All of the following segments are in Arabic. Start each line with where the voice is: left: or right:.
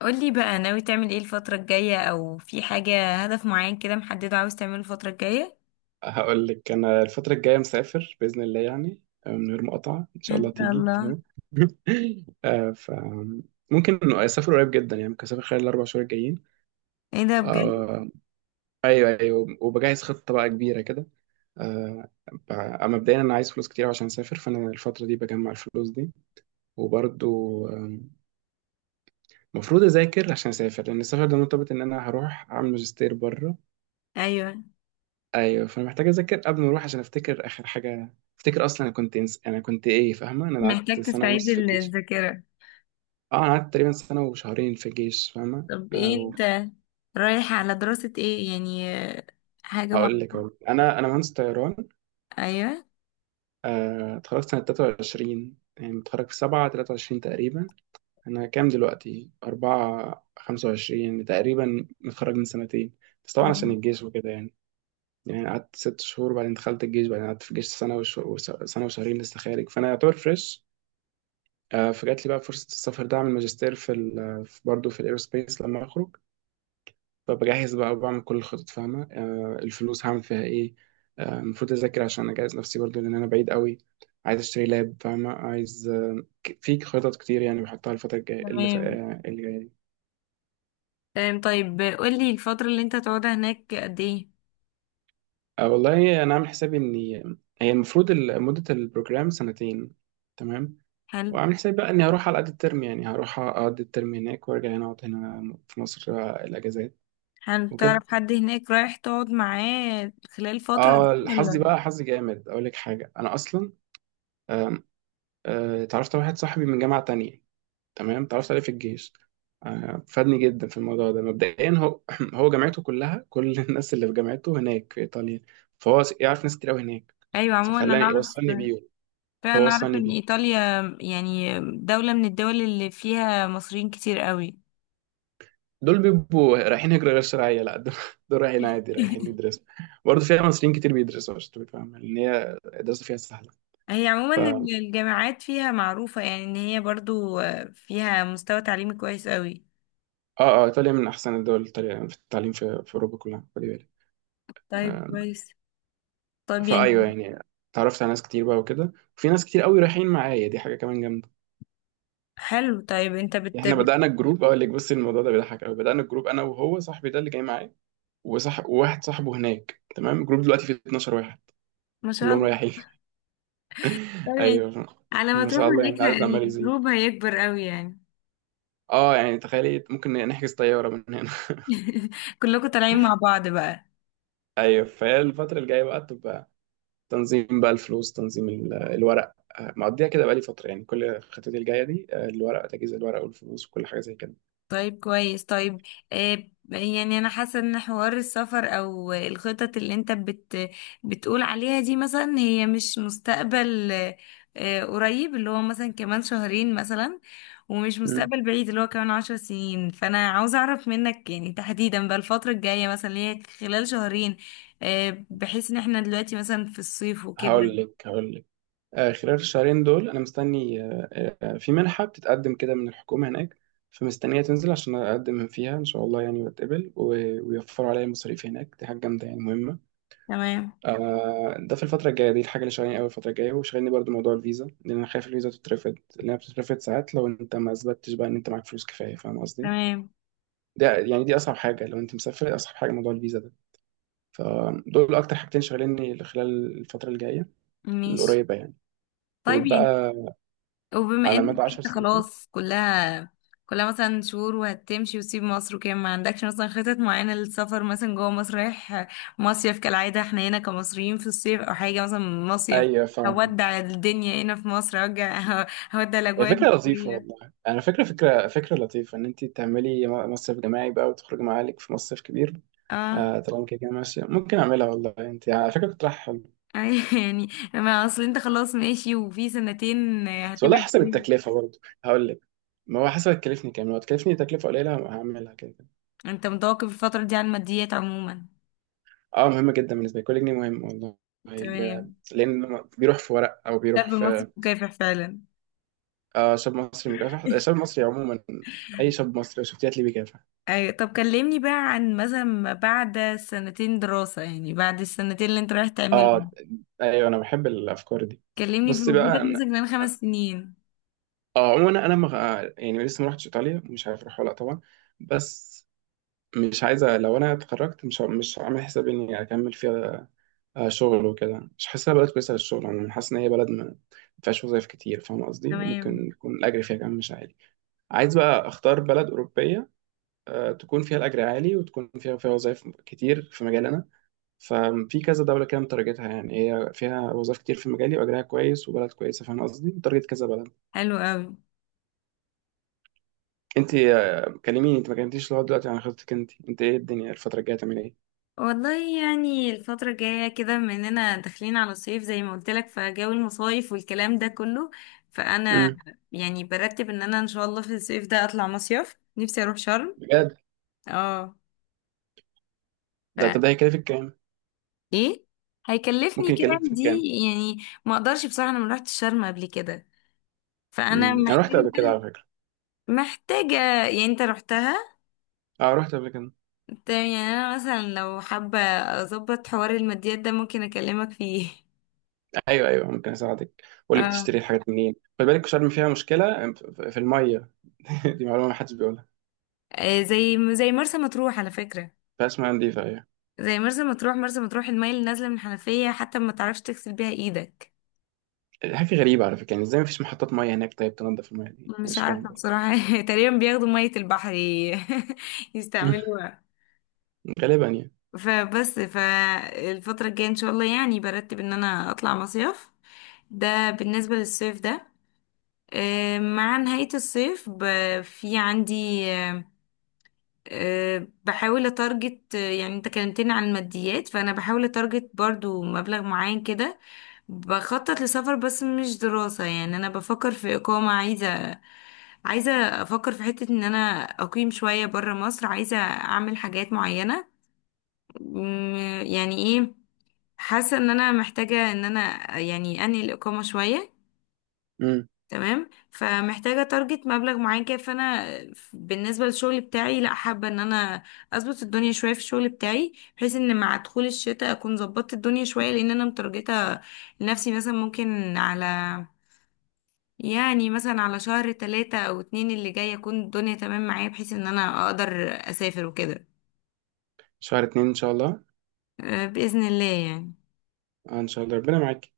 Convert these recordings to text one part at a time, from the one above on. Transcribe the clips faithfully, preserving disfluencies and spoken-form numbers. left: قولي بقى، ناوي تعمل ايه الفترة الجاية؟ او في حاجة هدف معين كده محدد عاوز تعمله الفترة الجاية؟
right: هقول لك انا الفتره الجايه مسافر باذن الله يعني، آه، من غير مقاطعه ان شاء
left: ان
right: الله
left: شاء
right: تيجي
left: الله.
right: فاهم. آه، ف ممكن اسافر قريب جدا، يعني ممكن اسافر خلال الاربع شهور الجايين.
left: ايه ده، بجد؟
right: آه، ايوه ايوه، وبجهز خطه بقى كبيره كده. آه، ب- مبدئيا انا عايز فلوس كتير عشان اسافر، فانا الفتره دي بجمع الفلوس دي. وبرضو، آم، المفروض اذاكر عشان اسافر، لان السفر ده مرتبط ان انا هروح اعمل ماجستير بره.
left: ايوه.
right: ايوه، فانا محتاج اذاكر قبل ما اروح عشان افتكر اخر حاجه افتكر اصلا. انا كنت انس... انا كنت ايه، فاهمه؟ انا قعدت
left: محتاج
right: سنه
left: تستعيد
right: ونص في
left: ال-
right: الجيش.
left: الذاكرة.
right: اه انا قعدت تقريبا سنه وشهرين في الجيش، فاهمه؟
left: طب ايه
right: او
left: انت رايح على دراسة ايه يعني؟ آه، حاجة
right: هقول لك
left: معينة؟
right: أهو. انا انا مهندس طيران.
left: ايوه.
right: آه، اتخرجت سنه تلاتة وعشرين، يعني متخرج في سبعة تلاتة وعشرين تقريبا. انا كام دلوقتي؟ اربعة خمسة وعشرين تقريبا، متخرج من سنتين، بس طبعا عشان
left: تمام.
right: الجيش وكده يعني. يعني قعدت ست شهور، بعدين دخلت الجيش، بعدين قعدت في الجيش سنة وش... وس- سنة وشهرين، لسه خارج، فأنا يعتبر فريش. آه، فجات لي بقى فرصة السفر ده، أعمل ماجستير في ال في برضه في الإيروسبيس لما أخرج. فبجهز بقى وبعمل كل الخطط، فاهمة؟ آه، الفلوس هعمل فيها إيه. آه، المفروض أذاكر عشان أجهز نفسي برضه، لأن أنا بعيد قوي. عايز أشتري لاب، فاهمة؟ عايز آه، ك- في خطط كتير يعني بحطها الفترة الجاية، اللي ف-
left: تمام
right: آه، اللي جاية دي.
left: تمام. طيب قولي، الفترة اللي انت هتقعدها هناك قد ايه؟
right: آه، والله أنا عامل حسابي إني، هي المفروض ال- مدة البروجرام سنتين. تمام.
left: حلو.
right: وعامل حسابي بقى إني هروح على قد الترم، يعني هروح أقضي الترم هناك وأرجع هنا، أقعد هنا في مصر آه، الأجازات
left: حلو،
right: وكده.
left: تعرف حد هناك رايح تقعد معاه خلال الفترة دي
right: اه حظي
left: ولا؟
right: بقى، حظي جامد، اقول لك حاجه، انا اصلا آم، آه، اتعرفت على واحد صاحبي من جامعه تانية. تمام، اتعرفت عليه في الجيش. آه، فادني جدا في الموضوع ده. مبدئيا هو هو جامعته كلها، كل الناس اللي في جامعته هناك في ايطاليا. فهو س- يعرف ناس كتير قوي هناك،
left: ايوه، عموما انا
right: فخلاني
left: اعرف.
right: يوصلني بيهم، فهو
left: فأنا أعرف
right: وصلني
left: إن
right: بيه.
left: إيطاليا يعني دولة من الدول اللي فيها مصريين كتير قوي.
right: دول بيبقوا رايحين هجرة غير شرعية؟ لا، دول، دول رايحين عادي، رايحين يدرسوا. برضه فيها مصريين كتير بيدرسوا، عشان تبقى فاهم، لأن هي الدراسة فيها سهلة.
left: هي عموما
right: ف اه
left: ال- الجامعات فيها معروفة، يعني إن هي برضو آه، فيها مستوى تعليمي كويس قوي.
right: اه ايطاليا من احسن الدول التالية- في التعليم في, في اوروبا كلها، خلي بالك.
left: طيب،
right: آم،
left: كويس. طب
right: فايوه
left: يعني.
right: يعني، اتعرفت على ناس كتير بقى وكده، وفي ناس كتير قوي رايحين معايا، دي حاجه كمان جامده.
left: حلو. طيب أنت
right: يعني
left: بت...
right: احنا
left: بت...
right: بدانا الجروب، اقول لك، بصي الموضوع ده بيضحك قوي، بدانا الجروب انا وهو صاحبي ده اللي جاي معايا، وصح... وواحد صاحبه هناك، تمام. الجروب دلوقتي فيه اتناشر واحد
left: ما شاء
right: كلهم
left: الله.
right: رايحين.
left: طيب يعني
right: ايوه
left: على ما
right: ما
left: تروح
right: شاء الله،
left: هناك
right: يعني
left: ه-
right: العدد عمال يزيد.
left: الجروب هيكبر قوي يعني.
right: اه يعني تخيلي ممكن نحجز طياره من هنا.
left: كلكم طالعين مع بعض بقى.
right: ايوه، فهي الفتره الجايه بقى تبقى تنظيم بقى الفلوس، تنظيم ال- الورق. آه، مقضيها كده بقى لي فتره، يعني كل خطتي الجايه دي آه، الورق، تجهيز الورق والفلوس وكل حاجه زي
left: طيب كويس. طيب، آه، يعني انا حاسه ان حوار السفر او الخطط اللي انت بت بتقول عليها دي، مثلا هي مش مستقبل آه، آه، قريب، اللي هو مثلا كمان شهرين مثلا. ومش
right: كده.
left: مستقبل بعيد اللي هو كمان عشر سنين، فانا عاوزه اعرف منك يعني، تحديدا بقى، الفتره الجايه مثلا اللي هي خلال شهرين. آه، بحيث ان احنا دلوقتي مثلا في الصيف وكده.
right: هقول لك هقول لك، آه، خلال الشهرين دول انا مستني آه، آه، في منحه بتتقدم كده من الحكومه هناك. فمستنيه تنزل عشان اقدم فيها ان شاء الله، يعني واتقبل و- ويوفروا عليا المصاريف هناك، دي حاجه جامده يعني مهمه.
left: تمام.
right: آه، ده في الفتره الجايه دي الحاجه اللي شغالين قوي الفتره الجايه. وشغالني برضو موضوع الفيزا، لان انا خايف الفيزا تترفض، لانها بتترفض ساعات لو انت ما اثبتتش بقى ان انت معاك فلوس كفايه، فاهم قصدي؟
left: تمام.
right: ده يعني دي اصعب حاجه لو انت مسافر، اصعب حاجه موضوع الفيزا ده. فدول اكتر حاجتين شغاليني خلال الفتره الجايه
left: ماشي.
right: القريبه يعني،
left: طيب يعني،
right: وبقى
left: وبما
right: على
left: انك
right: مدى عشر
left: انت
right: سنين.
left: خلاص كلها كلها مثلا شهور وهتمشي وتسيب مصر وكده، ما عندكش مثلا خطط معينة للسفر مثلا جوه مصر؟ رايح مصيف كالعادة احنا هنا كمصريين في الصيف، او حاجة مثلا؟ مصيف،
right: ايوه فاهمك.
left: هودع الدنيا هنا في مصر. هرجع، هودع
right: هي
left: الاجواء
right: فكره لطيفه
left: المصرية.
right: والله، انا فكره فكره فكره لطيفه ان انت تعملي م- مصيف جماعي بقى وتخرجي مع عيالك في مصيف كبير.
left: اه،
right: آه طالما كده كده ماشيه، ممكن اعملها. والله انت على فكره كنت رايح حلو.
left: أي يعني، ما اصل انت خلاص ماشي وفي سنتين
right: بس والله
left: هتبعد
right: حسب
left: فيه.
right: التكلفه برضه، هقول لك، ما هو حسب هتكلفني كام، لو هتكلفني تكلفه قليله هعملها كده كده.
left: انت متوقف الفترة دي عن الماديات عموما؟
right: اه مهمه جدا بالنسبه لي، كل جنيه مهم والله. ال-
left: تمام.
right: لان بيروح في ورق او
left: شاب
right: بيروح
left: مصري
right: في.
left: مكافح فعلا.
right: آه شاب مصري مكافح، آه، شاب مصري عموما، اي شاب مصري لو شفتيه هتلاقيه بيكافح.
left: أي. طب كلمني بقى عن مثلا ما بعد سنتين دراسة، يعني بعد السنتين اللي انت رايح تعملهم.
right: اه، ايوه انا بحب الافكار دي.
left: كلمني في
right: بص بقى
left: وجودك
right: أنا-
left: مثلا كمان خمس سنين.
right: اه عموما انا مغ... يعني لسه ما رحتش ايطاليا، مش عارف اروح ولا لأ طبعا. بس مش عايزه، لو انا اتخرجت مش ه- مش عامل حسابي اني اكمل فيها. آه، شغل وكده، مش حاسسها بلد كويسه للشغل عموما، حاسس ان هي بلد ما ما فيهاش وظايف كتير، فاهم قصدي؟
left: تمام.
right: وممكن يكون الاجر فيها كمان مش عالي. عايز بقى اختار بلد اوروبيه آه، تكون فيها الاجر عالي، وتكون فيها فيها وظايف كتير في مجالنا. ففي كذا دولة كده مترجتها، يعني هي فيها وظائف كتير في مجالي، وأجرها كويس، وبلد كويسة، فاهم قصدي؟ مترجت كذا بلد.
left: حلو قوي.
right: أنت، آه، كلميني، أنت ما كلمتيش لغاية دلوقتي عن خطتك. أنت أنت إيه الدنيا الفترة الجاية، تعمل إيه؟
left: والله، يعني الفترة الجاية كده بما اننا داخلين على الصيف زي ما قلت لك، فجو المصايف والكلام ده كله، فأنا
right: امم
left: يعني برتب ان انا ان شاء الله في الصيف ده اطلع مصيف، نفسي اروح شرم.
right: بجد.
left: اه. ف،
right: ده طب ده هيكلفك كام؟
left: ايه هيكلفني
right: ممكن
left: كام
right: يكلفك
left: دي؟
right: كام؟
left: يعني ما اقدرش بصراحة، انا ما رحتش شرم قبل كده، فانا
right: امم، أنا رحت
left: محتاجه،
right: قبل كده على فكرة.
left: محتاجة يعني. انت رحتها؟
right: أه رحت قبل كده.
left: تمام، يعني انا مثلا لو حابة اظبط حوار الماديات ده ممكن اكلمك فيه.
right: أيوه، أيوه، ممكن أساعدك، أقول لك
left: اه،
right: تشتري الحاجات منين. خلي بالك شرم فيها مشكلة في في المية. دي معلومة ما حدش بيقولها.
left: آه، زي زي مرسى مطروح على فكرة.
right: فيها اسمها نضيفة، أيوه.
left: زي مرسى مطروح، مرسى مطروح المية اللي نازلة من الحنفية حتى ما تعرفش تغسل بيها ايدك.
right: حاجة غريبة على فكرة، يعني إزاي مفيش محطات مية هناك؟ طيب تنضف المية دي؟ أنا
left: مش
right: مش فاهم.
left: عارفة بصراحة. تقريبا بياخدوا مية البحر ي- يستعملوها.
right: غالبا يعني.
left: فبس، فالفترة الجاية ان شاء الله يعني برتب ان انا اطلع مصيف. ده بالنسبة للصيف ده. آه، مع نهاية الصيف ب- في عندي آه، آه، بحاول اتارجت، آه، يعني انت كلمتني عن الماديات فانا بحاول اتارجت برضو مبلغ معين كده. بخطط لسفر بس مش دراسة، يعني انا بفكر في اقامة، عايزة عايزة افكر في حتة ان انا اقيم شوية برا مصر، عايزة اعمل حاجات معينة. مم، يعني ايه، حاسة ان انا محتاجة ان انا يعني انهي الاقامة شوية.
right: امم.
left: تمام. فمحتاجة تارجت مبلغ معين كده. فأنا بالنسبة للشغل بتاعي، لا، حابة إن أنا أظبط الدنيا شوية في الشغل بتاعي بحيث إن مع دخول الشتاء أكون ظبطت الدنيا شوية، لأن أنا مترجتة لنفسي مثلا ممكن على، يعني مثلا على شهر تلاتة أو اتنين اللي جاي أكون الدنيا تمام معايا، بحيث إن أنا أقدر أسافر وكده.
right: شهر اتنين ان شاء الله.
left: أه، بإذن الله يعني.
right: آه ان شاء الله، ربنا معاك.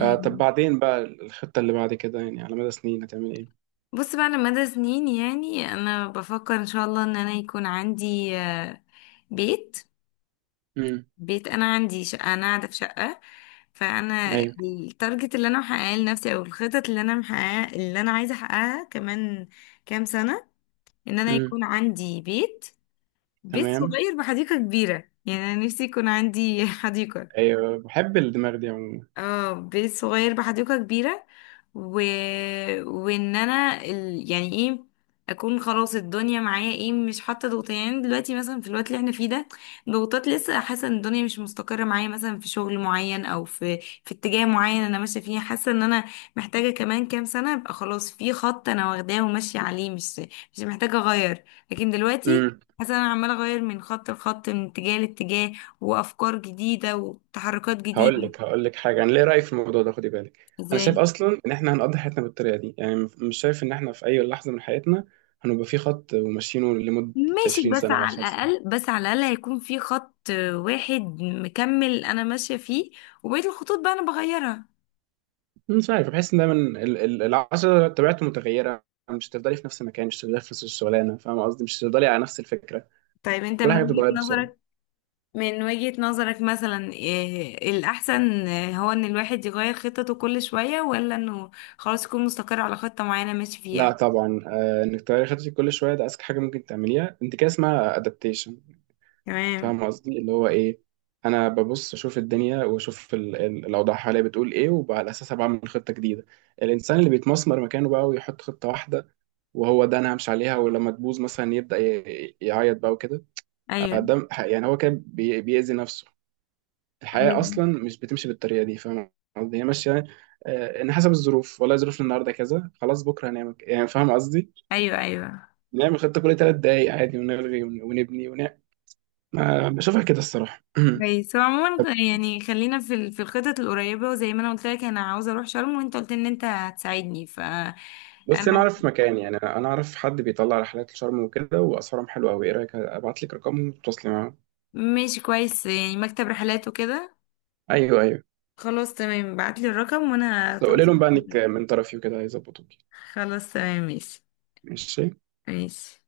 right: آه، طب بعدين بقى الخطة اللي بعد كده، يعني على مدى سنين هتعمل ايه؟
left: بص بقى، أنا مدى سنين يعني أنا بفكر إن شاء الله إن أنا يكون عندي آه، بيت.
right: امم.
left: بيت، انا عندي شقه، انا قاعده في شقه، فانا
right: ايوه.
left: التارجت اللي انا محققاه لنفسي او الخطط اللي انا محققاه اللي انا عايزه احققها كمان كام سنه، ان انا
right: امم.
left: يكون عندي بيت، بيت
right: تمام.
left: صغير بحديقه كبيره. يعني انا نفسي يكون عندي حديقه.
right: ايوه بحب الدماغ دي عموما.
left: اه، بيت صغير بحديقة كبيرة. و... وان انا ال... يعني ايه، اكون خلاص الدنيا معايا ايه مش حاطه ضغوط. يعني دلوقتي مثلا في الوقت اللي احنا فيه ده ضغوطات، لسه حاسه ان الدنيا مش مستقره معايا، مثلا في شغل معين او في في اتجاه معين انا ماشيه فيه. حاسه ان انا محتاجه كمان كام سنه ابقى خلاص في خط انا واخداه وماشيه عليه، مش مش محتاجه اغير. لكن دلوقتي
right: امم.
left: حاسه ان انا عماله اغير من خط لخط من اتجاه لاتجاه، وافكار جديده وتحركات
right: هقول
left: جديده.
right: لك هقول لك حاجة، انا ليه رأيي في الموضوع ده، خدي بالك. انا شايف
left: ازاي؟
right: اصلا ان احنا هنقضي حياتنا بالطريقة دي، يعني م- مش شايف ان احنا في اي لحظة من حياتنا هنبقى في خط وماشيينه لمدة
left: ماشي،
right: عشرين
left: بس
right: سنة او
left: على
right: عشر سنين.
left: الأقل، بس على الأقل هيكون في خط واحد مكمل أنا ماشية فيه، وبقية الخطوط بقى أنا بغيرها.
right: مش عارف، بحس ان دايما ال- ال- العشرة طبيعته متغيرة، مش هتفضلي في نفس المكان، مش هتفضلي في نفس الشغلانة، فاهم قصدي؟ مش هتفضلي على نفس الفكرة،
left: طيب أنت
right: كل
left: من
right: حاجه
left: وجهة
right: بتتغير بسرعه.
left: نظرك، من وجهة نظرك مثلا، إيه الأحسن، إيه هو، إن الواحد يغير خطته كل شوية، ولا إنه خلاص يكون مستقر على خطة معينة ماشي
right: لا
left: فيها؟
right: طبعا، آه انك تغيري خطتك كل شويه ده اذكى حاجه ممكن تعمليها، انت كده اسمها ادابتيشن،
left: تمام.
right: فاهم قصدي؟ اللي هو ايه، انا ببص اشوف الدنيا، واشوف ال- ال- الاوضاع حواليا بتقول ايه، وعلى اساسها بعمل خطه جديده. الانسان اللي بيتمسمر مكانه بقى ويحط خطه واحده وهو ده انا همشي عليها، ولما تبوظ مثلا يبدا ي- يعيط بقى وكده. آه،
left: أيوه
right: ده ح- يعني هو كده بي- بيأذي نفسه. الحياة
left: أيوه.
right: أصلا مش بتمشي بالطريقة دي، فاهم قصدي؟ هي ماشية آه، إن حسب الظروف، والله ظروف النهاردة كذا، خلاص بكرة هنعمل ك- يعني، فاهم قصدي؟
left: أيوه أيوه.
right: نعمل خطة كل تلات دقايق عادي، ونلغي ون- ونبني ونعمل. ما بشوفها كده الصراحة.
left: كويس. هو عموما يعني خلينا في ال- في الخطط القريبة، وزي ما أنا قلت لك أنا عاوزة أروح شرم وأنت قلت إن أنت هتساعدني، ف.
right: بس أنا أعرف مكان، يعني أنا أعرف حد بيطلع رحلات لشرم وكده وأسعارهم حلوة أوي. إيه رأيك أبعت لك رقمهم وتتواصلي معاهم؟
left: ماشي، كويس. يعني مكتب رحلات وكده.
right: أيوه، أيوه،
left: خلاص تمام، بعتلي الرقم وانا
right: بس لو قولي
left: هتواصل
right: لهم بقى إنك
left: معاك.
right: من طرفي وكده هيظبطوك.
left: خلاص تمام. ماشي.
right: ماشي
left: ماشي.